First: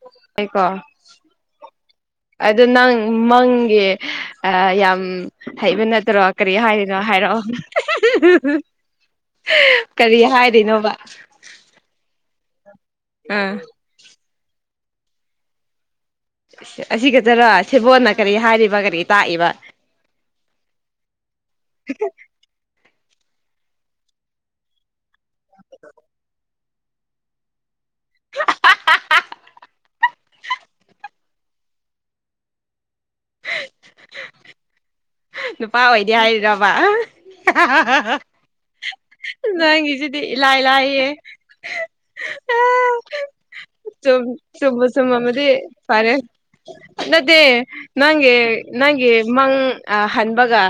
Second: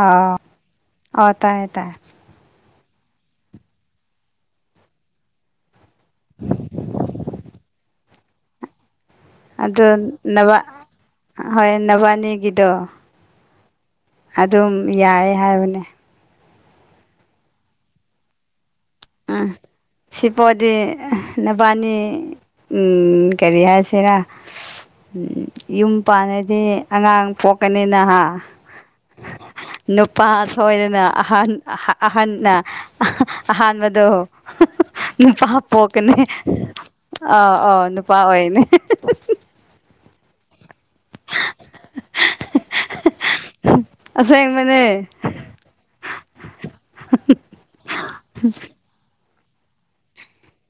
ꯑ ꯑꯣ ꯇꯥꯏꯌꯦ ꯇꯥꯏ ꯑꯗꯣ ꯅꯪ ꯃꯪꯒꯤ ꯌꯥꯝ ꯍꯩꯕ ꯅꯠ ꯅꯠꯇ꯭ꯔꯣ ꯀꯔꯤ ꯍꯥꯏꯔꯤꯅꯣ ꯍꯥꯏꯔꯛꯑꯣ ꯑꯗꯨ ꯀꯔꯤ ꯅꯕ ꯍꯥꯏꯔꯤꯅꯣꯕ ꯍꯣꯏ ꯅꯕꯥꯏꯅꯤꯒꯤꯗꯣ ꯑꯥ ꯑꯗꯨꯝ ꯌꯥꯏ ꯍꯥꯏꯕꯅꯦ ꯑꯁꯤ ꯈꯛꯇꯔꯥ ꯁꯦꯕꯣꯠꯅ ꯀꯔꯤ ꯍꯥꯏꯔꯤꯕ ꯀꯔꯤ ꯎꯝ ꯇꯥꯛꯏꯕ ꯁꯤꯄꯣꯗꯤ ꯅꯕꯥꯅꯤ ꯎꯝ ꯀꯔꯤ ꯍꯥꯏꯁꯤꯔ ꯌꯨꯝ ꯄꯥꯟꯂꯗꯤ ꯑꯉꯥꯡ ꯄꯣꯛꯀꯅꯤꯅꯍꯥ ꯅꯨꯄꯥ ꯁꯣꯏꯗꯅ ꯑꯍꯥꯟ ꯑꯍꯟꯅ ꯑꯍꯥꯟꯕꯗ ꯗꯣ ꯅꯨꯄꯥ ꯑꯣꯏꯗꯤ ꯄꯣꯛꯀꯅꯦ ꯍꯥꯏꯔꯤꯔꯕ ꯑꯥ ꯑ ꯅꯨꯄꯥ ꯑꯣꯏꯅꯤ ꯅꯪꯒꯤꯁꯤꯗꯤ ꯏꯂꯥꯏ ꯂꯥꯏꯌꯦ ꯆꯨꯝ ꯆꯨꯝꯕꯨ ꯑꯁꯦꯡꯕꯅꯦ ꯆꯨꯝꯃꯗꯤ ꯐꯔꯦ ꯅꯠꯇꯦ ꯅꯪꯒꯤ ꯅꯪꯒꯤ ꯃꯡ ꯑ ꯍꯟꯕꯒ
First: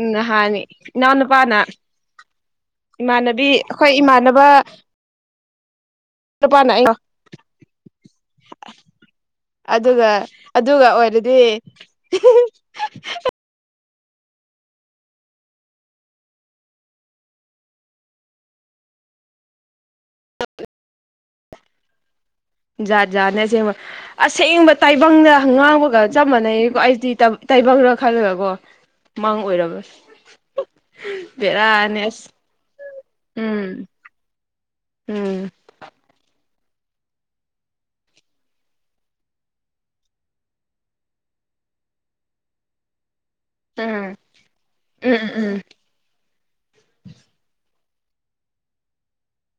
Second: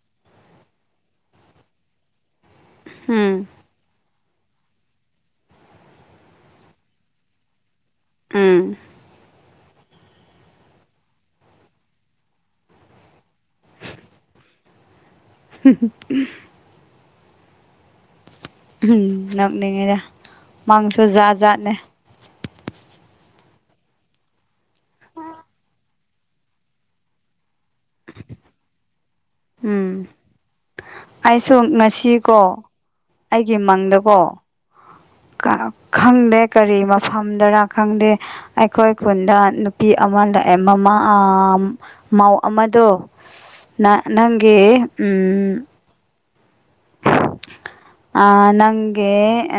ꯎ ꯅꯍꯥꯅꯤ ꯏꯅꯥꯎ ꯅꯨꯨꯄꯥꯅ ꯏꯃꯥꯟꯅꯕꯤ ꯎꯝ ꯑꯩꯈꯣꯏ ꯏꯃꯥꯟꯅꯕ ꯅꯨꯄꯥ ꯑꯩ ꯎꯝ ꯑꯗꯨꯒ ꯑꯗꯨꯒ ꯑꯣꯏꯔꯗꯤ [unintelligible] ꯎꯝ ꯅꯣꯛꯅꯤꯡꯉꯤꯗ ꯃꯡꯁꯨ ꯖꯥꯠ ꯖꯥꯠꯅꯦ ꯖꯥꯠ ꯖꯥꯠꯅꯦ ꯑꯁꯦꯡꯕ ꯑꯁꯦꯡꯕ ꯇꯥꯏꯕꯪꯗ ꯉꯥꯡꯕꯒ ꯆꯞ ꯃꯥꯟꯅꯩꯀꯣ ꯑꯩꯗꯤ ꯇꯥꯏꯕꯪꯂ ꯈꯜꯂꯒꯀꯣ ꯃꯥꯡ ꯑꯣꯏꯔꯝꯃꯦ ꯎꯝ ꯑꯩꯁꯨ ꯉꯁꯤꯀꯣ ꯑꯩꯒꯤ ꯎꯝ ꯃꯪꯗꯀꯣ ꯎꯝ ꯈꯪꯗꯦ ꯀꯔꯤ ꯃꯐꯝꯗꯔ ꯈꯪꯗꯦ ꯑꯩꯈꯣꯏ ꯈꯨꯟꯗ ꯅꯨꯄꯤ ꯑꯃ ꯂꯥꯛꯑꯦ ꯃꯃꯥ ꯑꯥ ꯃꯧ ꯑꯃꯗꯣ ꯎꯝ ꯅꯪꯒꯤ ꯎꯝ ꯑ ꯅꯪꯦ ꯎ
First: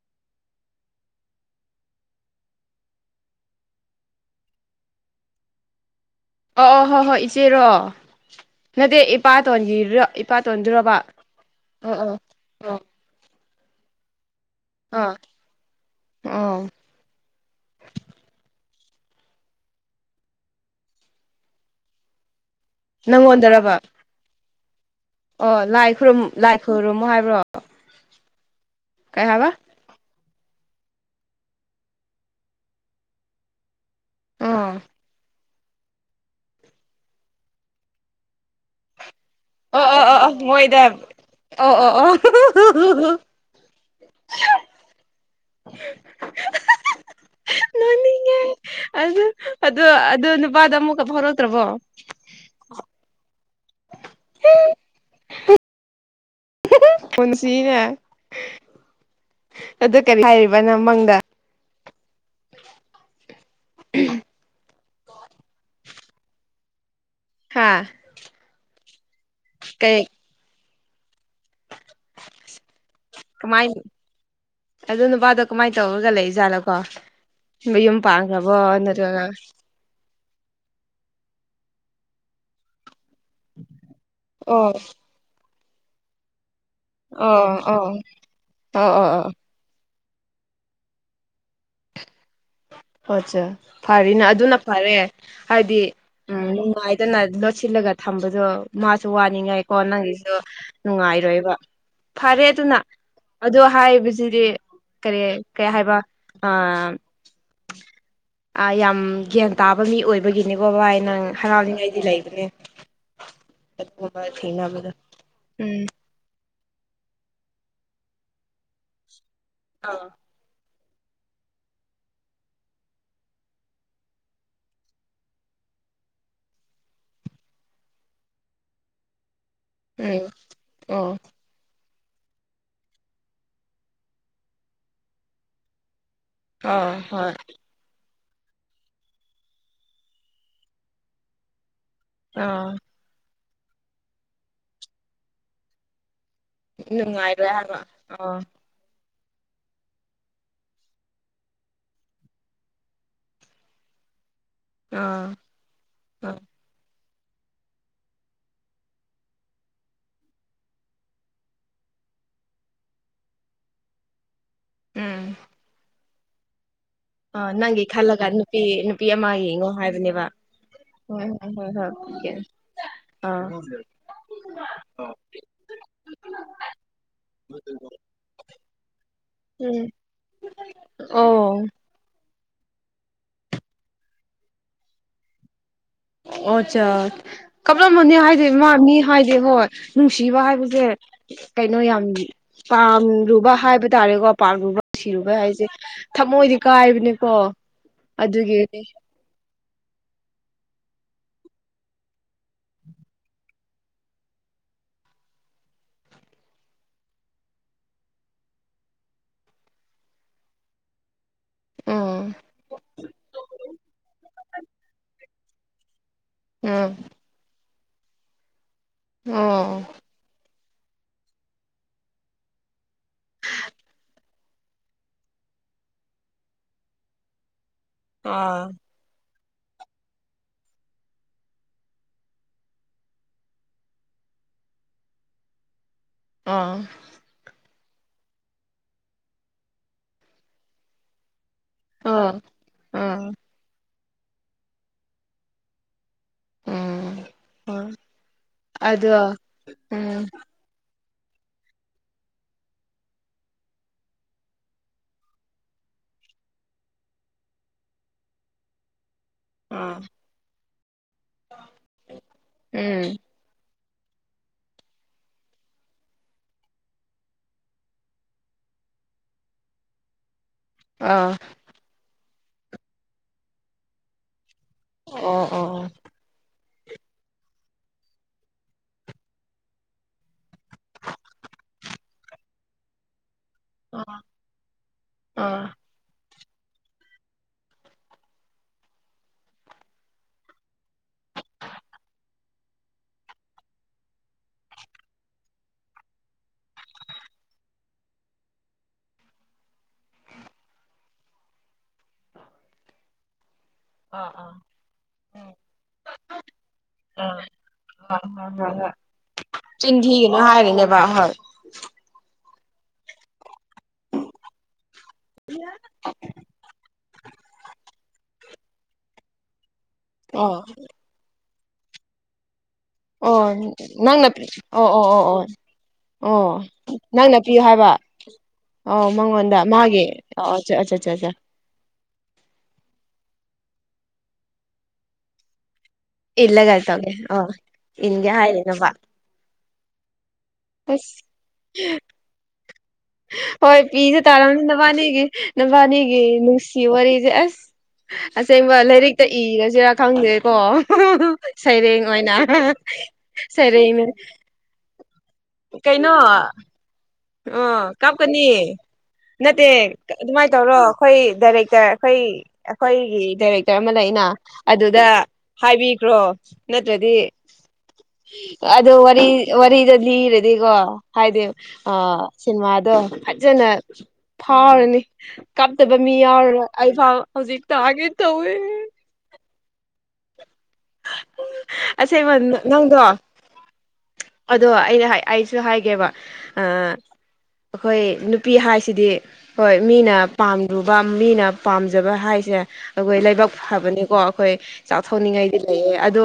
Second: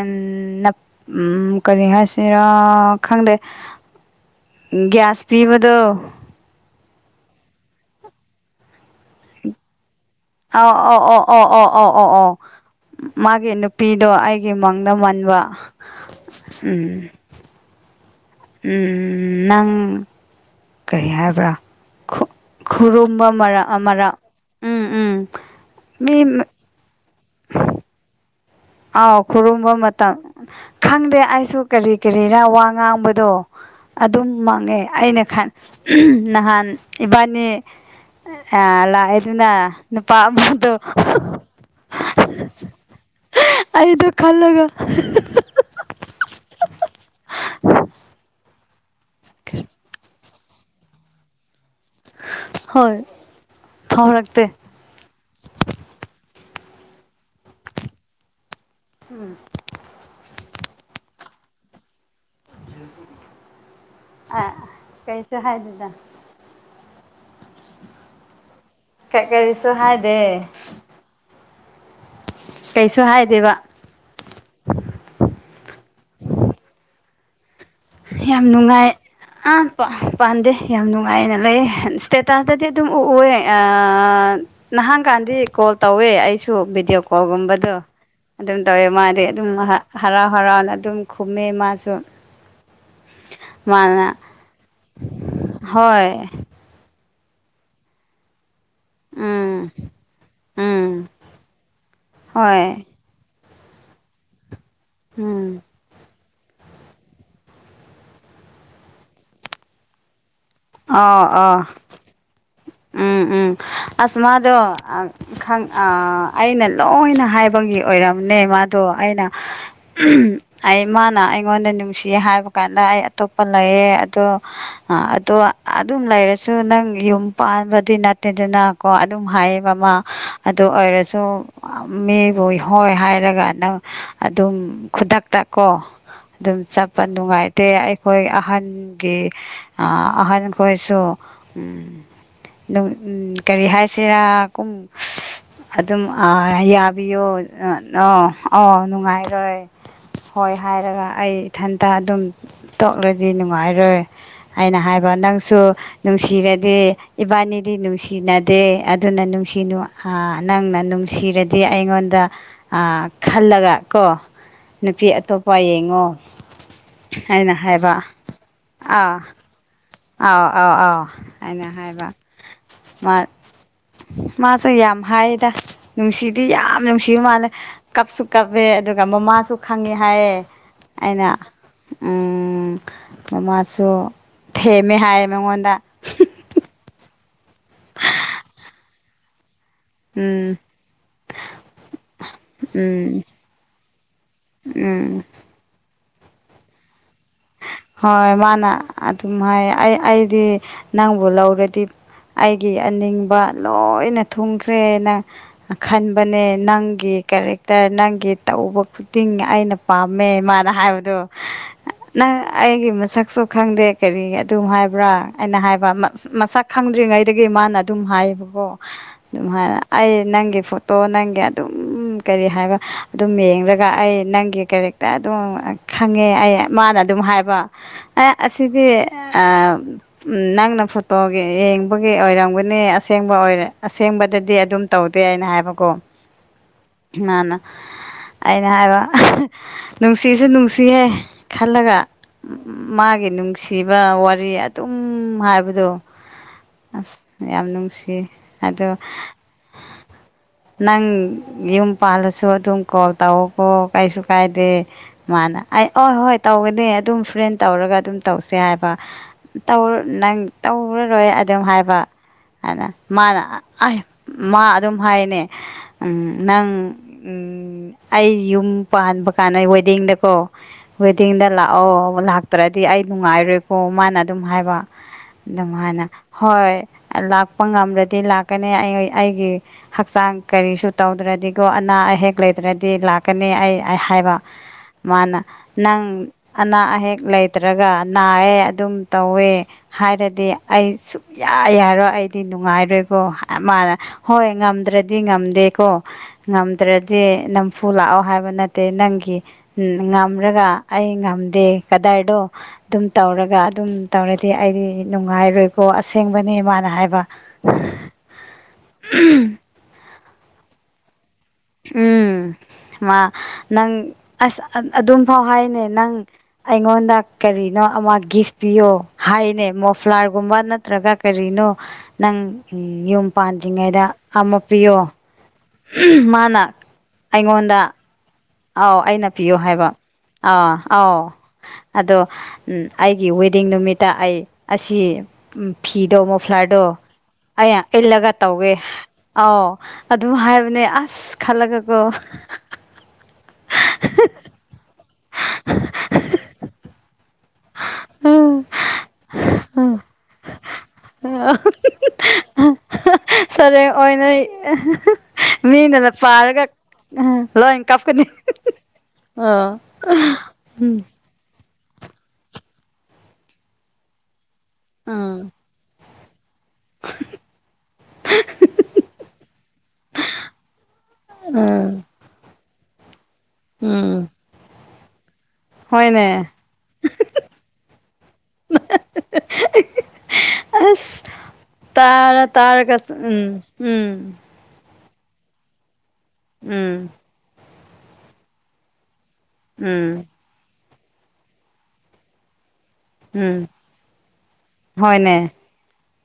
ꯎꯝ ꯀꯔꯤ ꯍꯥꯏꯁꯤꯔꯥ ꯈꯪꯗꯦ ꯒ꯭ꯌꯥꯁ ꯄꯤꯕꯗꯣ ꯑꯣ ꯑꯣ ꯍꯣ ꯍꯣꯏ ꯏꯆꯦꯔꯣ ꯅꯠꯇꯦ ꯏꯄꯥꯇꯣꯟꯒꯤꯣ ꯑꯥꯎ ꯑꯥꯎ ꯑꯣ ꯑꯣ ꯑꯣ ꯑꯣ ꯑꯣ ꯑꯣ ꯃꯥꯒꯤ ꯅꯨꯄꯤꯗꯣ ꯑꯩ ꯒꯤ ꯃꯪꯗ ꯑꯥ ꯃꯟꯕ ꯑꯣ ꯎꯝ ꯎꯝ ꯎꯝ ꯅꯪ ꯀꯔꯤ ꯍꯥꯏꯕ꯭ꯔꯥ ꯈꯨꯔꯨꯝꯕ ꯅꯪꯉꯣꯟꯗꯔꯕ ꯃꯔꯛꯛ ꯎꯝ ꯎꯝ ꯑꯣ ꯂꯥꯏ ꯃꯤ ꯈꯨꯔꯨꯝ ꯂꯥꯏ ꯈꯨꯔꯨꯝꯃꯣ ꯍꯥꯏꯕ꯭ꯔꯣ ꯑꯥꯎ ꯀꯩ ꯍꯥꯏꯕ ꯈꯨꯔꯨꯝꯕ ꯃꯇꯝ ꯈꯪꯗꯦ ꯑꯩꯁꯨ ꯀꯔꯤ ꯀꯔꯤꯅ ꯋꯥ ꯉꯥꯡꯕꯗꯣ ꯑꯗꯨꯝ ꯃꯪꯉꯦ ꯑꯣ ꯑꯩꯅ ꯈꯟ ꯅꯍꯥꯟ ꯏꯕꯥꯅꯤ ꯂ ꯑꯗꯨꯅ ꯑꯣ ꯑꯣ ꯑꯣ ꯅꯨꯄꯥꯝꯕꯗꯣ ꯃꯣꯏꯗ ꯑꯣ ꯑꯣ ꯑꯣ ꯑꯩꯗꯣ ꯈꯜꯂꯒ ꯅꯅꯤꯡꯉ ꯑꯗꯨ ꯑꯗꯨ ꯑꯗꯨ ꯅꯨꯄꯥꯗ ꯑꯃꯨꯛꯀ ꯐꯥꯎꯔꯛꯇ꯭ꯔꯕꯣ ꯍꯣꯏ ꯐꯥꯎꯔꯛꯇꯛꯇꯦ ꯐꯟꯁꯤꯕ ꯍꯥꯏ ꯎꯝ ꯑꯗꯨ ꯀꯔꯤ ꯍꯥꯏꯔꯤꯕꯅ ꯃꯪꯗ ꯎꯝ ꯑ ꯀꯩꯁꯨ ꯍꯥꯏꯗꯗ ꯍꯥꯥ ꯀꯛꯀꯔꯤꯁꯨ ꯍꯥꯏꯗꯦ ꯀꯩꯁꯨ ꯍꯥꯏꯗꯦꯕ ꯀꯃꯥꯏꯅ ꯑ ꯅꯨꯄꯥꯗꯣ ꯀꯃꯥꯏꯅ ꯇꯧꯔꯒ ꯂꯩ ꯖꯥꯠꯅꯣꯀꯣ ꯏꯌꯨꯝ ꯌꯥꯝ ꯅꯨꯡꯉꯥꯏ ꯄꯥꯒ꯭ꯔꯕꯣꯅꯔ ꯑꯥ ꯄꯥꯟꯗꯦ ꯌꯥꯝ ꯅꯨꯡꯉꯥꯏꯅ ꯂꯩ ꯏꯁ꯭ꯇꯦꯇꯥꯁꯇꯗꯤ ꯑꯗꯨꯝ ꯎꯑ ꯑꯣ ꯅꯍꯥꯟ ꯀꯥꯟꯗꯤ ꯀꯣꯜ ꯇꯧꯋꯦ ꯑꯩꯁꯨ ꯚꯗꯤꯑꯣ ꯑꯣ ꯀꯣꯜꯒꯨꯝꯕꯗꯣ ꯑꯣ ꯑꯗꯨꯝ ꯇꯧꯋꯦ ꯑꯣ ꯑꯣ ꯃꯥꯗꯤ ꯑꯣ ꯑꯗꯨꯝ ꯍꯔꯥꯎ ꯍꯔꯥꯎꯅ ꯑꯗꯨꯝ ꯈꯨꯝꯃꯦ ꯃꯥꯁꯨ ꯑꯣ ꯑꯆꯥꯦ ꯃꯥꯅ ꯐꯔꯤꯅꯦ ꯑꯗꯨꯅ ꯐꯔꯦ ꯍꯥꯏꯗꯤ ꯍꯣꯏ ꯎꯝꯅꯨꯡꯥꯏ ꯑꯗꯨꯅꯥ ꯂꯣ ꯁꯤꯂꯒ ꯊꯝꯝꯕꯗꯣ ꯃꯥꯁꯨ ꯎꯝ ꯋꯥꯅꯤꯡꯉꯥꯏꯀꯣ ꯅꯪꯒꯤꯁꯨ ꯎꯝ ꯅꯨꯡꯉꯥꯏꯔꯣꯏꯕ ꯐꯔꯦ ꯑꯗꯨꯅ ꯍꯣꯏ ꯑ ꯍꯥꯏꯕꯁꯤꯗꯤ ꯀꯔꯤ ꯎꯝ ꯀꯩ ꯍꯥꯏꯕ ꯑ ꯌꯥꯝ ꯒ꯭ꯌꯥꯟ ꯇꯥꯕ ꯃꯤ ꯑꯣꯏꯕꯒꯤꯅꯤꯀꯣ ꯕꯥꯥꯏ ꯅꯪ ꯑꯣ ꯑꯣ ꯍꯔꯥꯎꯂꯤꯉꯩꯗꯤ ꯂꯩꯕꯅꯦ ꯎꯝ ꯎꯝ ꯑꯗꯨꯒꯨꯝꯕ ꯑꯁꯃꯗꯣ ꯊꯦꯡꯅꯕꯗꯣ ꯈꯪ ꯎꯝ ꯑꯩꯅ ꯂꯣꯏꯅ ꯍꯥꯏꯕꯒꯤ ꯑꯣꯏꯔꯝꯅꯦ ꯃꯥꯗꯣ ꯑꯩꯅ ꯑꯥ ꯑꯩ ꯃꯥꯅ ꯑꯩꯉꯣꯟꯗ ꯅꯨꯡꯁꯤ ꯍꯥꯏꯕ ꯀꯥꯟꯗ ꯑꯩ ꯑꯇꯣꯞꯄ ꯂꯩꯌꯦ ꯑꯗꯣ ꯑ ꯑꯗꯣ ꯑꯗꯨꯝ ꯂꯩꯔꯁꯨ ꯅꯪ ꯌꯨꯝ ꯄꯥꯟꯕꯗꯤ ꯅꯠꯇꯦꯗꯅ ꯀꯣ ꯑꯗꯨꯝ ꯍꯥꯏꯌꯦꯕ ꯑꯃ ꯎꯝ ꯑꯗꯨ ꯑꯣ ꯑꯣꯏꯔꯁꯨ ꯃꯤꯕꯨ ꯍꯣꯏ ꯍꯥꯏꯔꯒ ꯑꯗꯨꯝ ꯑꯗꯨꯝ ꯈꯨꯗꯛꯇ ꯀꯣ ꯑꯗꯨꯝ ꯑꯥ ꯆꯠꯄ ꯍꯣꯏ ꯅꯨꯡꯉꯥꯏꯇꯦ ꯑꯩꯈꯣꯏ ꯑꯍꯟꯒꯤ ꯑꯍꯟ ꯑꯩꯈꯣꯏꯁꯨꯝ ꯑꯥ ꯀꯔꯤ ꯍꯥꯏꯁꯤꯔꯥꯨꯡ ꯑꯗꯨꯝ ꯌꯥꯕꯤꯌꯣ ꯅꯨꯡꯉꯥꯏꯔꯣꯏ ꯍꯥꯏꯕ ꯑ ꯑꯥ ꯑ ꯅꯨꯡꯉꯥꯏꯔꯣꯏ ꯍꯣꯏ ꯍꯥꯏꯔꯒ ꯑꯩ ꯏꯊꯟꯇ ꯑꯗꯨꯝ ꯇꯣꯛꯂꯗꯤ ꯅꯨꯡꯉꯥꯏꯔꯣꯏ ꯑꯩꯅ ꯍꯥꯏꯕ ꯑꯥ ꯅꯪꯁꯨ ꯑꯥ ꯅꯨꯡꯁꯤꯔꯗꯤ ꯏꯕꯥꯅꯤꯗꯤ ꯅꯨꯡꯁꯤꯅꯗꯦ ꯑꯗꯨꯅ ꯅꯨꯡꯁꯤꯅꯨ ꯅꯪꯅ ꯅꯨꯡꯁꯤꯔꯗꯤ ꯑꯩꯉꯣꯟꯗ ꯈꯜꯂꯒ ꯀꯣ ꯅꯨꯄꯤ ꯎꯝ ꯑꯇꯣꯞꯄ ꯌꯦꯡꯉꯣ ꯑ ꯑꯩꯅ ꯅꯪꯒꯤ ꯍꯥꯏꯕ ꯈꯜꯂꯒ ꯅꯨꯄꯤ ꯅꯨꯄꯤ ꯑꯥ ꯑꯃ ꯌꯦꯡꯉꯣ ꯍꯥꯏꯕꯅꯦꯕ ꯑꯥꯎ ꯑꯥꯎ ꯑꯥꯎ ꯍꯣꯏ ꯍꯣꯏ ꯑꯩꯅ ꯍꯣꯏ ꯍꯥꯏꯕ ꯍꯣꯏ ꯃꯥ ꯑꯥ ꯃꯥꯁꯨ ꯌꯥꯝ ꯍꯥꯏꯗ ꯅꯨꯡꯁꯤꯗꯤ ꯌꯥꯝ ꯅꯨꯡꯁꯤꯕ ꯃꯥꯅꯦ ꯀꯞꯁꯨ ꯀꯞꯑꯦ ꯑꯗꯨꯒ ꯃꯃꯥꯁꯨ ꯎꯝ ꯈꯪꯉꯦ ꯍꯥꯏꯌꯦ ꯑꯩꯅ ꯑꯣ ꯎꯝ ꯃꯥꯁꯨ ꯊꯦꯝꯃꯦ ꯍꯥꯏꯌꯦ ꯃꯉꯣꯟꯗ ꯑꯣ ꯑꯠꯆꯥ ꯀꯞꯂꯝꯝꯕꯅꯤ ꯍꯥꯏꯗꯤꯦ ꯃꯥ ꯃꯤ ꯍꯥꯏꯗꯤꯦ ꯍꯣꯏ ꯅꯨꯡꯁꯤꯕ ꯎꯝ ꯍꯥꯏꯕꯁꯦ ꯀꯩꯅꯣ ꯌꯥꯝ ꯎꯝ ꯄꯥꯝꯔꯨꯕ ꯍꯥꯏꯕ ꯇꯥꯔꯦꯀꯣ ꯄꯥꯝꯂꯨꯕ ꯎꯝ ꯁꯤꯔꯨꯕ ꯍꯥꯏꯁꯦ ꯊꯃꯣꯏꯗꯤ ꯀꯥꯏꯕꯅꯦꯀꯣ ꯍꯣꯏ ꯃꯥꯅ ꯑꯗꯨꯒꯤꯅꯦ ꯑꯗꯨꯝ ꯍꯥꯏ ꯑꯩ ꯑꯩꯗꯤ ꯅꯪꯕꯨ ꯂꯧꯔꯗꯤ ꯑꯩꯒꯤ ꯑꯅꯤꯡꯕ ꯂꯣꯏꯅ ꯊꯨꯡꯈ꯭ꯔꯦꯅ ꯈꯟꯕꯅꯦ ꯅꯪꯒꯤ ꯀꯦꯔꯦꯛꯇꯔ ꯅꯪꯒꯤ ꯇꯧꯕ ꯈꯨꯇꯤꯡ ꯑꯩꯅ ꯄꯥꯝꯃꯦ ꯏꯃꯥꯅ ꯍꯥꯏꯕꯗꯣ ꯎꯝ ꯅꯪ ꯑꯩꯒꯤ ꯃꯁꯛꯁꯨ ꯈꯪꯗꯦ ꯀꯔꯤ ꯑꯗꯨꯝ ꯍꯥꯏꯕ꯭ꯔꯥ ꯑꯩꯅ ꯍꯥꯏꯕ ꯃꯁꯛ ꯎꯝ ꯈꯪꯗ꯭ꯔꯤꯉꯩ ꯑꯗꯒꯤ ꯃꯥꯅ ꯑꯗꯨꯝ ꯍꯥꯏꯌꯦꯕꯀꯣ ꯑꯗꯨꯝ ꯍꯥꯏꯅ ꯎꯝ ꯑꯩ ꯅꯪꯒꯤ ꯐꯨꯠ ꯇꯣ ꯅꯪꯒꯤ ꯑꯗꯨꯝ ꯀꯔꯤ ꯍꯥꯏꯕ ꯑꯗꯨꯝ ꯌꯦꯡꯂꯡꯒ ꯑꯩ ꯅꯪꯒꯤ ꯀ ꯍꯦꯛꯇ ꯑꯗꯨꯝ ꯈꯪꯉꯦ ꯑꯩ ꯃꯥꯅ ꯑꯗꯨꯝ ꯍꯥꯏꯕ ꯑꯦ ꯑꯥ ꯑꯁꯤꯗꯤ ꯑ ꯎꯝ ꯅꯪꯅ ꯐꯣꯇꯣꯒꯤ ꯌꯦꯡꯕꯒꯤ ꯑꯣꯏꯔꯝꯒꯅꯤ ꯑꯁꯦꯡꯕ ꯑꯣꯏꯔ ꯑꯁꯦꯡꯕꯗꯗꯤ ꯑꯗꯨꯝ ꯇꯧꯗꯦ ꯑꯅ ꯍꯥꯏꯕꯀꯣ ꯑꯥ ꯃꯥꯅ ꯑꯩꯅ ꯍꯥꯏꯕ ꯅꯨꯡꯁꯤꯁꯨ ꯅꯨꯡꯁꯤꯍꯦ ꯈꯜꯂꯒ ꯑꯥ ꯎ ꯃꯥꯒꯤ ꯑꯥ ꯅꯨꯡꯁꯤꯕ ꯋꯥꯔꯤ ꯑꯗꯨꯝ ꯍꯥꯏꯕꯗꯣ ꯑꯁ ꯎꯝ ꯌꯥꯝ ꯎꯝ ꯅꯨꯡꯁꯤ ꯑꯗꯣ ꯎꯝ ꯅꯪ ꯌꯨꯝ ꯄꯥꯜꯂꯁꯨ ꯑꯗꯨꯝ ꯀꯣꯜ ꯇꯧꯀꯣ ꯀꯩꯁꯨ ꯀꯥꯏꯗꯦ ꯃꯥꯅ ꯑꯩ ꯍ ꯍꯣꯏ ꯇꯧꯒꯅꯤ ꯑꯗꯨꯝ ꯐ꯭ꯔꯦꯟ ꯇꯧꯔꯒ ꯑꯗꯨꯝ ꯇꯧꯁꯦ ꯍꯥꯏꯕ ꯇꯧ ꯑꯥ ꯅꯪ ꯇꯧꯔꯔꯣꯏ ꯑꯗꯨꯝ ꯍꯥꯏꯕ ꯑꯗꯨꯅ ꯎꯝ ꯃꯥꯅ ꯃꯥ ꯑꯗꯨꯝ ꯍꯥꯏꯅꯦ ꯅꯪ ꯎꯝ ꯑꯩ ꯌꯨꯝ ꯄꯟꯕ ꯀꯥꯟꯅ ꯋꯦꯗꯤꯡꯗꯀꯣ ꯑꯥ ꯋꯦꯗꯤꯡꯗ ꯂꯥꯛꯑꯣ ꯂꯥꯛꯇ꯭ꯔꯗꯤ ꯑꯩ ꯅꯨꯡꯉꯥꯏꯔꯣꯏꯀꯣ ꯃꯥꯅ ꯑꯗꯨꯝ ꯍꯥꯏꯕ ꯑꯣ ꯑꯗꯨꯝ ꯑꯣ ꯍꯥꯏꯥꯏꯅ ꯍꯣꯏ ꯂꯥꯛꯄ ꯉꯝꯃ꯭ꯔꯗꯤ ꯂꯥꯛꯀꯅꯤ ꯑꯩ ꯑꯩꯒꯤ ꯍꯛꯆꯥꯡ ꯀꯔꯤꯁꯨ ꯇꯧꯗ꯭ꯔꯗꯤꯒꯣ ꯑꯅꯥ ꯑꯌꯦꯛ ꯂꯩꯇ꯭ꯔꯗꯤ ꯂꯥꯛ ꯅꯤ ꯑꯩ ꯑꯥ ꯍꯥꯏꯕ ꯃꯥꯅ ꯑꯥ ꯅꯪ ꯑꯅꯥ ꯑ ꯍꯦꯛ ꯂꯩꯇ꯭ꯔꯒ ꯅꯥꯌꯦ ꯑꯗꯨꯝ ꯇꯧꯋꯦ ꯍꯥꯏꯔꯗꯤ ꯑꯩ ꯁꯨꯡꯛꯌꯥ ꯌꯥꯔꯣꯏ ꯑꯩꯗꯤ ꯅꯨꯡꯉꯥꯏꯔꯣꯏꯀꯣ ꯃꯥꯅ ꯍꯣꯏ ꯉꯝꯗ꯭ꯔꯗꯤ ꯉꯝꯗꯦꯀꯣ ꯉꯝꯗ꯭ꯔꯗꯤ ꯅꯝꯐꯨ ꯂꯥꯛꯑꯣ ꯍꯥꯏꯕ ꯅꯠꯇꯦ ꯅꯪꯒꯤ ꯎꯝ ꯉꯝꯔꯒ ꯑꯩ ꯉꯝꯗꯦ ꯀꯗꯥꯏꯗꯣ ꯑꯗꯨꯝ ꯇꯧꯔꯒ ꯑꯗꯨꯝ ꯑꯥ ꯇꯧꯔꯗꯤ ꯑꯩꯗꯤ ꯅꯨꯡꯉꯥꯏꯔꯣꯏꯀꯣ ꯑꯁꯦꯡꯕꯅꯦ ꯃꯥꯅ ꯍꯥꯏꯕ ꯍ ꯍꯣꯏ ꯍꯣꯏ ꯍꯣꯏ ꯆꯤꯟꯊꯤꯒꯅꯣ ꯍꯥꯏꯔꯤꯅꯦꯕ ꯍꯣꯏ ꯎꯝ ꯃꯥ ꯅꯪ ꯑꯁ ꯑꯗꯨꯝ ꯐꯥꯎ ꯍꯥꯏꯅꯦ ꯅꯪ ꯑꯩꯉꯣꯟꯗ ꯀꯔꯤꯅꯣ ꯑꯃ ꯒꯤꯐ ꯄꯤꯌꯣ ꯍꯥꯏꯅꯦ ꯑꯣ ꯃꯣꯐ꯭ꯂꯥꯔꯒꯨꯝꯕ ꯅꯠꯇ꯭ꯔꯒ ꯀꯔꯤꯅꯣ ꯅꯪ ꯌꯨꯝ ꯑꯣ ꯄꯥꯟꯗ꯭ꯔꯤꯉꯩꯗ ꯅꯪꯅ ꯑꯃ ꯑꯣ ꯄꯤꯌꯣ ꯑꯣ ꯑꯣ ꯑꯣ ꯃꯥꯅ ꯅꯪꯅ ꯄꯤꯌꯨ ꯑꯩꯉꯣꯟꯗ ꯍꯥꯏꯕ ꯑꯥꯎ ꯑꯣ ꯑꯩꯅ ꯄꯤꯌꯣ ꯃꯉꯣꯟꯗ ꯍꯥꯏꯕ ꯃꯥꯒꯤ ꯑꯣ ꯑꯥ ꯑꯥꯎ ꯑꯆꯥ ꯑꯗꯣ ꯑꯩꯒꯤ ꯋꯤꯏꯗꯤꯡ ꯅꯨꯃꯤꯠꯇ ꯑꯩ ꯑꯁꯤ ꯎꯝ ꯐꯤꯗꯣ ꯏꯜꯂꯒ ꯃꯣꯐ꯭ꯂꯥꯔꯗꯣ ꯇꯧꯒꯦ ꯑꯣ ꯑꯩ ꯏꯟꯒꯦ ꯏꯜꯂꯒ ꯇꯧꯒꯦ ꯍꯥꯏꯔꯤꯅꯕ ꯑꯥꯎ ꯑꯗꯨꯝ ꯍꯥꯏꯕꯅꯦ ꯑꯁ ꯈꯜꯂꯒꯀꯣ ꯍꯣꯏ ꯄꯤꯁꯦ ꯇꯥꯔꯝꯅꯤ ꯅꯕꯥꯅꯤꯒꯤ ꯅꯕꯥꯅꯤꯒꯤ ꯅꯨꯡꯁꯤ ꯋꯥꯔꯤꯁꯦ ꯑꯁ [unintelligible] ꯑꯁꯦꯡꯕ ꯂꯥꯏꯔꯤꯛꯇ ꯏꯔꯁꯤꯔꯥ ꯈꯪꯗꯦꯀꯣ ꯁꯩꯔꯦꯡ ꯑꯣꯏꯅ ꯁꯔꯦꯡ ꯁꯩꯔꯦꯡꯅꯦ ꯑꯣꯏꯅ ꯑꯣꯏꯅ ꯃꯤꯅꯅ ꯄꯥꯔꯒ ꯂꯣꯏ ꯑꯣ ꯀꯥꯞ ꯀꯥꯞꯀꯅꯤ ꯀꯅꯤ ꯅꯠꯇꯦ ꯑꯣ ꯑꯗꯨꯃꯥꯏꯅ ꯇꯧꯔꯣ ꯎꯝ ꯑꯩꯈꯣꯏ ꯗꯥꯏꯔꯦꯛꯇꯔ ꯑꯩꯈꯣꯏ ꯑꯩꯈꯣꯏꯒꯤ ꯗꯥꯏꯔꯦꯛꯇꯔ ꯑꯃ ꯂꯩꯅ ꯑꯗꯨꯗ ꯎꯝ ꯍꯥꯏꯕꯤꯈ꯭ꯔꯣ ꯅꯠꯇ꯭ꯔꯗꯤ ꯑꯗꯨ ꯋꯥꯔꯤ ꯋꯥꯔꯤꯗ ꯂꯤꯔꯗꯤꯀꯣ ꯍꯥꯏꯗꯤ ꯑ ꯁꯤꯅꯦꯃꯥꯗꯣ ꯐꯖꯅ ꯎꯝ ꯐꯥꯎꯔꯅꯤ ꯀꯥꯞꯇꯕ ꯃꯤ ꯍꯣꯏꯅꯦ ꯌꯥꯎꯔꯣꯏ ꯑꯩꯐꯥ ꯍꯧꯖꯤꯛ ꯇꯒꯦ ꯇꯧꯋꯦꯅꯦ ꯑꯁ ꯑꯁꯦꯡꯕ ꯇꯔ ꯇꯔ ꯅꯪꯗꯣ ꯀꯁ ꯎꯝ ꯎꯝ ꯑꯗꯣ ꯑꯩ ꯑꯩꯁꯨ ꯍꯥꯏꯒꯦꯕ ꯑ ꯎꯝ ꯑꯩꯈꯣꯏ ꯅꯨꯄꯤ ꯍꯥꯏꯁꯤꯗꯤ ꯍꯣꯏ ꯎꯝ ꯃꯤꯅ ꯄꯥꯝꯂꯨꯕ ꯃꯤꯅ ꯄꯥꯝꯖꯕ ꯍꯥꯏꯁꯦ ꯑꯩꯈꯣꯏ ꯂꯩꯥꯏꯕꯛ ꯎꯝ ꯐꯕꯅꯤꯀꯣ ꯑꯩꯈꯣꯏ ꯍꯣꯏꯅꯦ ꯆꯥꯎꯊꯣꯛꯅꯤꯡꯉꯥꯏꯗꯤ ꯂꯩꯌꯦ ꯑꯗꯣ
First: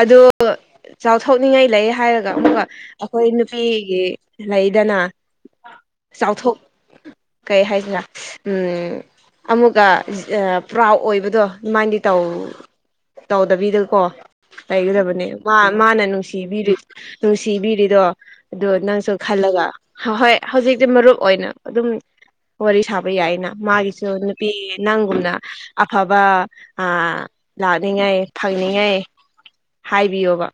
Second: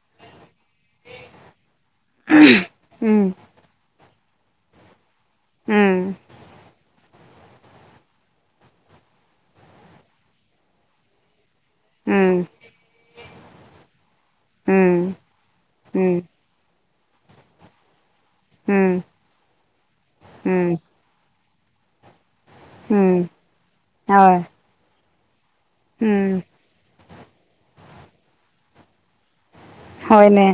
ꯑꯗꯨ ꯆꯥꯎꯊꯣꯛꯅꯤꯡꯉꯥꯏ ꯂꯩ ꯍꯥꯏꯔꯒ ꯑꯃ ꯎꯝ ꯑꯩꯈꯣꯏ ꯅꯨꯄꯤꯒꯤ ꯂꯩꯗꯅ ꯎꯝ ꯆꯧꯎꯊꯣꯛ ꯀꯩ ꯍꯥꯏꯁꯤꯅ ꯑꯃꯨꯛꯀ ꯄ꯭ꯔꯥꯎ ꯑꯣꯏꯕꯗꯣ ꯃꯥꯅꯗꯤ ꯇꯧ ꯎꯝ ꯇꯧꯗꯕꯤꯗꯀꯣ ꯎꯝ ꯂꯩꯒꯗꯕꯅꯦ ꯃꯥ ꯃꯥꯅ ꯎꯝ ꯅꯨꯡꯁꯤ ꯅꯨꯡꯁꯤꯕꯤꯔꯤꯗꯣ ꯑꯗ ꯎꯝ ꯅꯪꯁꯨ ꯈꯜꯂꯒ ꯍꯣꯏ ꯎꯝ ꯍꯧꯖꯤꯛꯇꯤ ꯃꯔꯨꯞ ꯑꯣꯏꯅ ꯑꯗꯨꯝ ꯋꯥꯔꯤ ꯁꯥꯕ ꯎꯝ ꯌꯥꯏꯌꯦꯅ ꯃꯥꯒꯤꯁꯨ ꯍꯣꯏ ꯅꯨꯄꯤ ꯅꯪꯒꯨꯝꯅ ꯑꯐꯕ ꯎꯝ ꯂꯥꯛꯅꯤꯡꯉꯥꯏ ꯐꯪꯅꯤꯡꯉꯥꯏ ꯍꯥꯏꯕꯤꯌꯣꯕ ꯍꯣꯏꯅꯦ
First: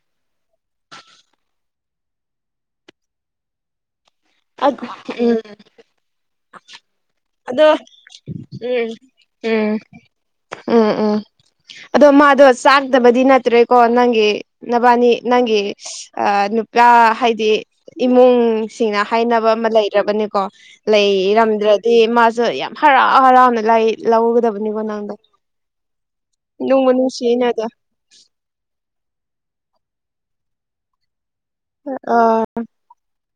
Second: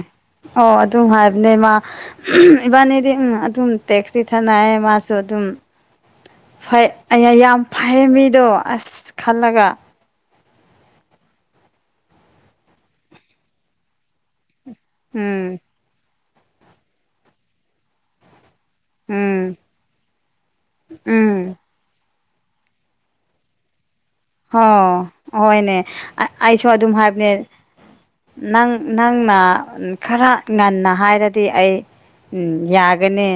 ꯑꯣ ꯑꯗꯨꯝ ꯍꯥꯏꯕꯅꯦ ꯏꯃ ꯏꯕꯥꯅꯤꯗꯤ ꯎꯝ ꯑꯗꯨꯝ ꯇꯦꯛꯁꯤ ꯊꯅꯑꯌꯦ ꯃꯥꯁꯨ ꯎꯝ ꯑꯗꯨꯝ ꯐꯩ ꯑꯩ ꯌꯥꯝ ꯑꯗꯣ ꯐꯩꯌꯦ ꯃꯤꯗꯣ ꯎꯝ ꯑꯁ ꯈꯜꯂꯒ ꯎꯝ ꯎꯝ ꯎꯝ ꯑꯗꯣ ꯃꯥꯗꯣ ꯆꯥꯛꯇꯕꯗꯤ ꯅꯠꯇ꯭ꯔꯦꯀꯣ ꯅꯪꯒꯤ ꯅꯕꯥꯅꯤ ꯎꯝ ꯅꯪꯒꯤ ꯅꯨꯄꯥ ꯍꯥꯏꯗꯤ ꯏꯃꯨꯡꯁꯤꯡꯅ ꯍꯥꯏꯅꯕ ꯎꯝ ꯑꯃ ꯂꯩꯔꯕꯅꯤꯀꯣ ꯎꯝ ꯂꯩꯔꯝꯗ꯭ꯔꯗꯤ ꯃꯥꯁꯨ ꯌꯥꯝ ꯍꯔꯥꯎ ꯍꯔꯥꯎꯅ ꯂꯥꯏ ꯍ ꯂꯧꯒꯗꯕꯅꯤꯀꯣ ꯅꯪꯗꯣ ꯍꯣꯏꯅꯦ ꯑꯩꯁꯨ ꯅꯨꯡꯕꯨ ꯑꯗꯨꯝ ꯍꯥꯏꯕꯅꯦ ꯅꯨꯡꯁꯤꯅꯗ ꯅꯪ ꯅꯪꯅ ꯈꯔ ꯉꯟꯅ ꯍꯥꯏꯔꯗꯤ ꯑꯩ ꯌꯥꯒꯅꯤ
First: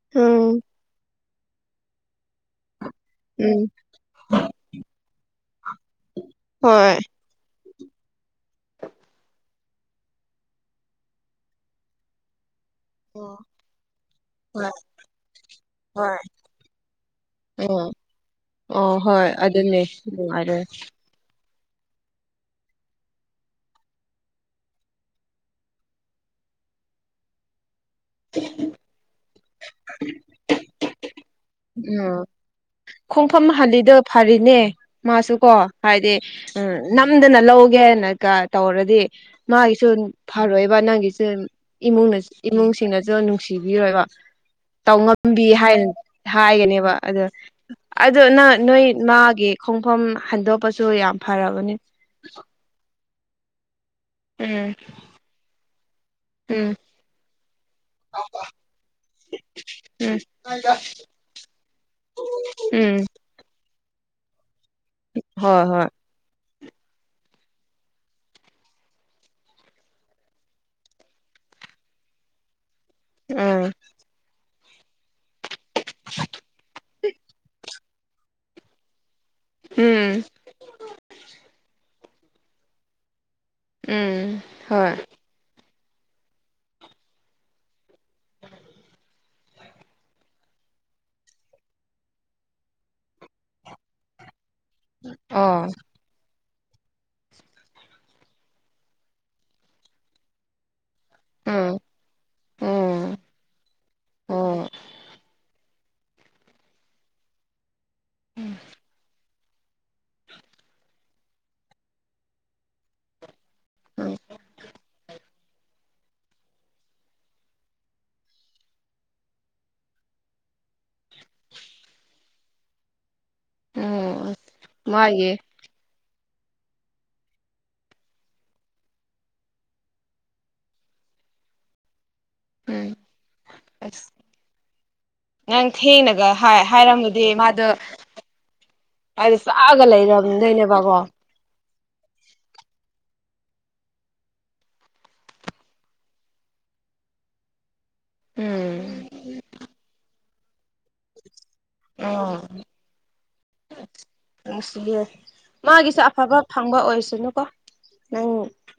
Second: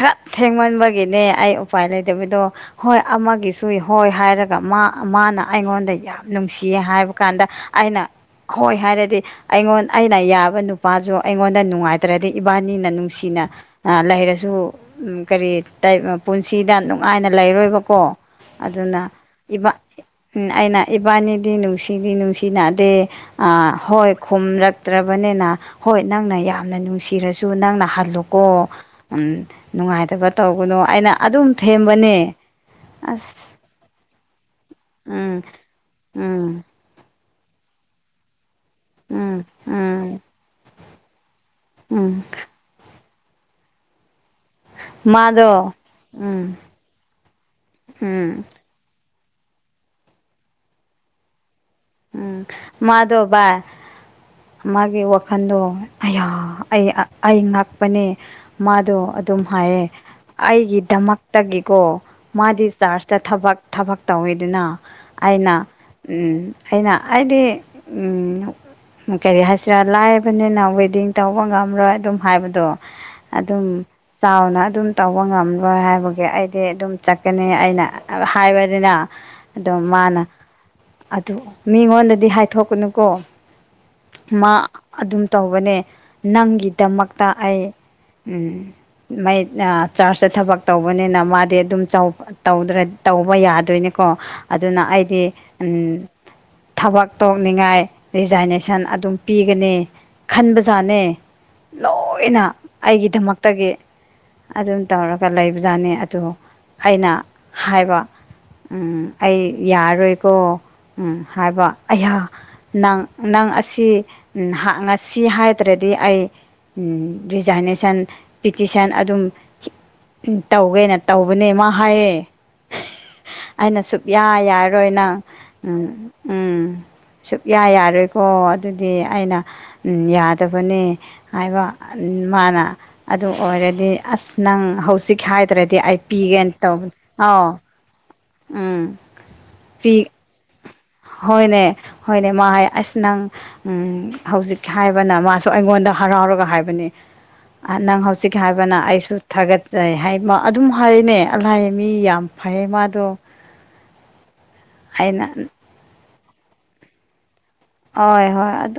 ꯈꯔ ꯎꯝ ꯊꯦꯡꯃꯟꯕꯒꯤꯅꯦ ꯑꯩ ꯎꯄꯥꯏ ꯂꯩꯇꯕꯤꯗꯣ ꯍꯣꯏ ꯑꯃꯒꯤ ꯎꯝ ꯁꯏ ꯍꯣꯏ ꯍꯥꯏꯔꯒ ꯃꯥ ꯃꯥꯅ ꯑꯩꯉꯣꯟꯗ ꯌꯥꯝ ꯅꯨꯡꯁꯤꯌꯦ ꯍꯣꯏ ꯍꯥꯏꯕ ꯀꯗ ꯑꯩꯅ ꯍꯣꯏ ꯍꯥꯏꯔꯗꯤ ꯑꯩꯉꯣꯟ ꯑꯩꯅ ꯌꯥꯕ ꯅꯨꯄꯥꯁꯨ ꯑꯩꯉꯣꯟꯗ ꯅꯨꯡꯉꯥꯏ ꯅꯠꯇ꯭ꯔꯗꯤ ꯏꯕꯥꯅꯤꯅ ꯅꯨꯡꯁꯤꯅ ꯍꯣꯏ ꯂꯩꯔꯁꯨ ꯀꯔꯤ ꯍꯣꯏ ꯄꯨꯟꯁꯤꯗ ꯅꯨꯡꯉꯥꯏꯅ ꯎꯝ ꯂꯩꯔꯣꯏꯕꯀꯣ ꯑꯣ ꯑꯗꯨꯅ ꯍꯣꯏ ꯑꯗꯨꯅꯦ ꯅꯨꯡꯉꯥꯏꯔꯣꯏ ꯑꯩꯅ ꯏꯕꯥꯅꯤꯗꯤ ꯅꯨꯡꯁꯤꯗꯤ ꯅꯨꯡꯁꯤ ꯅꯥꯗꯦ ꯍꯣꯏ ꯈꯨꯝꯂꯛꯇ꯭ꯔꯕꯅꯤꯅ ꯍꯣꯏ ꯅꯪꯅ ꯌꯥꯝꯅ ꯅꯨꯡꯁꯤꯔꯁꯨ ꯅꯪꯅ ꯍꯜꯂꯨꯀꯣ ꯅꯨꯡꯉꯥꯏꯇꯕ ꯇꯒꯅꯣ ꯑꯩꯅ ꯑꯗꯨꯝ ꯎꯝ ꯊꯦꯝꯕꯅꯦ ꯈꯣꯡꯐꯝꯥꯐꯝ ꯑꯁ ꯍꯥꯥꯂꯤꯗ ꯐꯔꯤꯅꯦ ꯃꯥꯁꯨ ꯎꯝ ꯀꯣ ꯍꯥꯏꯗꯤ ꯎꯝ ꯅꯝꯗꯅ ꯂꯧꯒꯦ ꯍꯥꯏꯅꯒ ꯇꯧꯔꯗꯤ ꯗꯤ ꯎꯝ ꯃꯥꯒꯤꯁꯨ ꯎꯝ ꯐꯔꯣꯏꯏꯕ ꯅꯪꯒꯤꯁꯨ ꯏꯃꯨꯡꯅ ꯎꯝ ꯏꯃꯨꯡꯁꯤꯡꯅꯁꯨ ꯅꯨꯡꯁꯤꯕꯤꯔꯣꯏꯕ ꯇꯧꯉꯝꯕꯤ ꯃꯥꯗꯣ ꯍꯥꯏꯅ ꯎꯝ ꯍꯥꯏꯒꯅꯦꯕ ꯑꯗ ꯑꯣ ꯎꯝ ꯅꯪ ꯅꯣꯏ ꯃꯥꯒꯤ ꯈꯣꯡꯐꯝ ꯍꯟꯗꯣꯛꯄꯁꯨ ꯌꯥꯝ ꯐꯔꯕꯅꯤ ꯎꯝ ꯃꯥꯗꯕꯥ ꯎꯝ ꯃꯥꯒꯤ ꯋꯥꯈꯜꯗꯣ ꯑꯩ ꯎꯝ ꯑꯩ ꯉꯥꯛꯄꯅꯦ ꯃꯥꯗꯣ ꯑꯗꯨꯝ ꯍꯥꯏꯌꯦ ꯎꯝ ꯑꯩꯒꯤꯗꯃꯛꯇꯒꯤꯀꯣ ꯃꯥꯗꯤ ꯎꯝ ꯆꯥꯔꯖꯇ ꯊꯕꯛ ꯊꯕꯛ ꯇꯧꯋꯤꯗꯨꯅ ꯑꯩꯅ ꯍꯣꯏ ꯍꯣꯏ ꯎ ꯑꯩꯅ ꯍꯥꯏꯗꯤ ꯀꯔꯤ ꯍꯥꯏꯁꯤꯔꯥ ꯂꯥꯏꯕꯅꯤꯅ ꯋꯦꯗꯤꯡ ꯇꯧꯕ ꯉꯝꯔꯣꯏ ꯑꯗꯨꯝ ꯍꯥꯏꯕꯗꯣ ꯑꯗꯨꯝ ꯎꯝ ꯆꯥꯎꯅ ꯑꯗꯨꯝ ꯇꯧꯕ ꯉꯝꯂꯣꯏ ꯍꯥꯏꯕꯒꯤ ꯑꯩꯗꯤ ꯑꯗꯨꯝ ꯆꯠꯀꯅꯤ ꯑꯩꯅ ꯍꯥꯏꯕꯅꯤꯅ ꯑꯗꯨꯝ ꯃꯥꯅ ꯎꯝ ꯑꯗꯨ ꯃꯤꯉꯣꯟꯗꯗꯤ ꯍꯥꯏꯊꯣꯛꯀꯅꯨꯀꯣ ꯎꯝ ꯃꯥ ꯍꯣꯏ ꯑꯗꯨꯝ ꯇꯧꯕꯅꯦ ꯅꯪꯒꯤꯗꯃꯛꯇ ꯑꯩ ꯎ ꯃꯩ ꯆꯥꯔꯆꯇ ꯊꯕꯛ ꯇꯧꯕꯅꯤꯅ ꯃꯥꯗꯤ ꯑꯗꯨꯝ ꯆꯥꯎ ꯗ꯭ꯔ ꯇꯧꯕ ꯌꯥꯗꯣꯏꯅꯤꯀꯣ ꯑꯗꯨꯅ ꯑꯩꯗꯤ ꯑꯣ ꯊꯕꯛ ꯇꯧꯅꯤꯡꯉꯥꯏ ꯔꯤꯖꯥꯏꯅꯦꯁꯟ ꯑꯗꯨꯝ ꯄꯤꯒꯅꯤ ꯈꯟꯕꯖꯥꯅꯤ ꯎꯝ ꯂꯣꯏꯅ ꯎꯝ ꯑꯩꯒꯤꯗꯃꯛꯇꯒꯤ ꯑꯣ ꯑꯗꯨꯝ ꯇꯧꯔꯒ ꯂꯩꯕꯖꯥꯠꯅꯤ ꯑꯗꯨ ꯑꯩꯅ ꯍꯥꯏꯕ ꯑꯩ ꯌꯥꯔꯣꯏꯀꯣ ꯍꯥꯏꯕ ꯑꯩꯍ ꯅꯪ ꯅꯪ ꯎꯝ ꯑꯁꯤꯛꯉꯁꯤ ꯍꯥꯏ ꯅꯠꯇ꯭ꯔꯗꯤ ꯑꯩ ꯔꯤꯖꯥꯏꯅꯦꯁꯟ ꯄꯤꯇꯤꯁꯟ ꯑꯗꯨꯝ ꯎꯝ ꯇꯧꯒꯦꯅꯦ ꯇꯧꯕꯅꯦ ꯃꯥ ꯍꯥꯏꯌꯦ ꯑꯩꯅ ꯁꯨꯛꯌꯥ ꯎꯝ ꯌꯥꯔꯣꯏꯅ ꯃꯥꯒꯤ ꯎꯝ ꯎꯝ ꯁꯨꯛꯌꯥ ꯌꯥꯔꯣꯏꯀꯣ ꯑꯗꯨꯗꯤ ꯑꯩꯅ ꯎ ꯌꯥꯗꯕꯅꯦ ꯍꯥꯏꯕ ꯃꯥꯅ ꯎꯝ ꯑꯗꯨ ꯑꯣꯏꯔꯗꯤ ꯑꯁ ꯅꯪ ꯍꯧꯖꯤꯛꯀꯤ ꯅꯪ ꯍꯥꯏꯗ꯭ꯔꯗꯤ ꯑꯩ ꯊꯦꯡꯅꯒ ꯄꯤꯒꯦꯅ ꯍꯥꯏ ꯇꯧꯕꯅꯦ ꯑꯥꯎ ꯎꯝ ꯍꯥꯏꯗ ꯆꯥꯛꯒ ꯄꯤ ꯂꯩꯔꯝꯗꯩꯅꯦꯕꯀꯣ ꯍꯣꯏꯅꯦ ꯍꯣꯏꯅꯦ ꯃꯥ ꯑꯁ ꯅꯪ ꯎꯝ ꯍꯧꯖꯤꯛ ꯍꯥꯏꯕꯅ ꯃꯥꯁꯨ ꯑꯩꯉꯣꯟꯗ ꯍꯔꯥꯎꯔꯒ ꯍꯥꯏꯕꯅꯤ ꯅꯪ ꯍꯧꯖꯤꯛꯀꯤ ꯍꯥꯏꯕꯅ ꯎꯝ ꯑꯩꯁꯨ ꯊꯥꯒꯠꯆꯩ ꯍꯥꯏ ꯑꯗꯨꯝ ꯍꯥꯏꯔꯤꯅꯦ ꯑꯂꯥꯏꯌꯦ ꯃꯤ ꯌꯥꯝ ꯐꯩꯌꯦ ꯃꯥꯗꯣ ꯎꯪꯁꯤ ꯌꯥ ꯑꯩꯅ ꯃꯥꯒꯤꯁꯦ ꯑꯐꯕ ꯐꯪꯕ ꯑꯣꯏꯁꯅꯨꯀꯣ ꯍꯣꯏ ꯅꯪ ꯍꯣꯏ ꯑꯗꯨ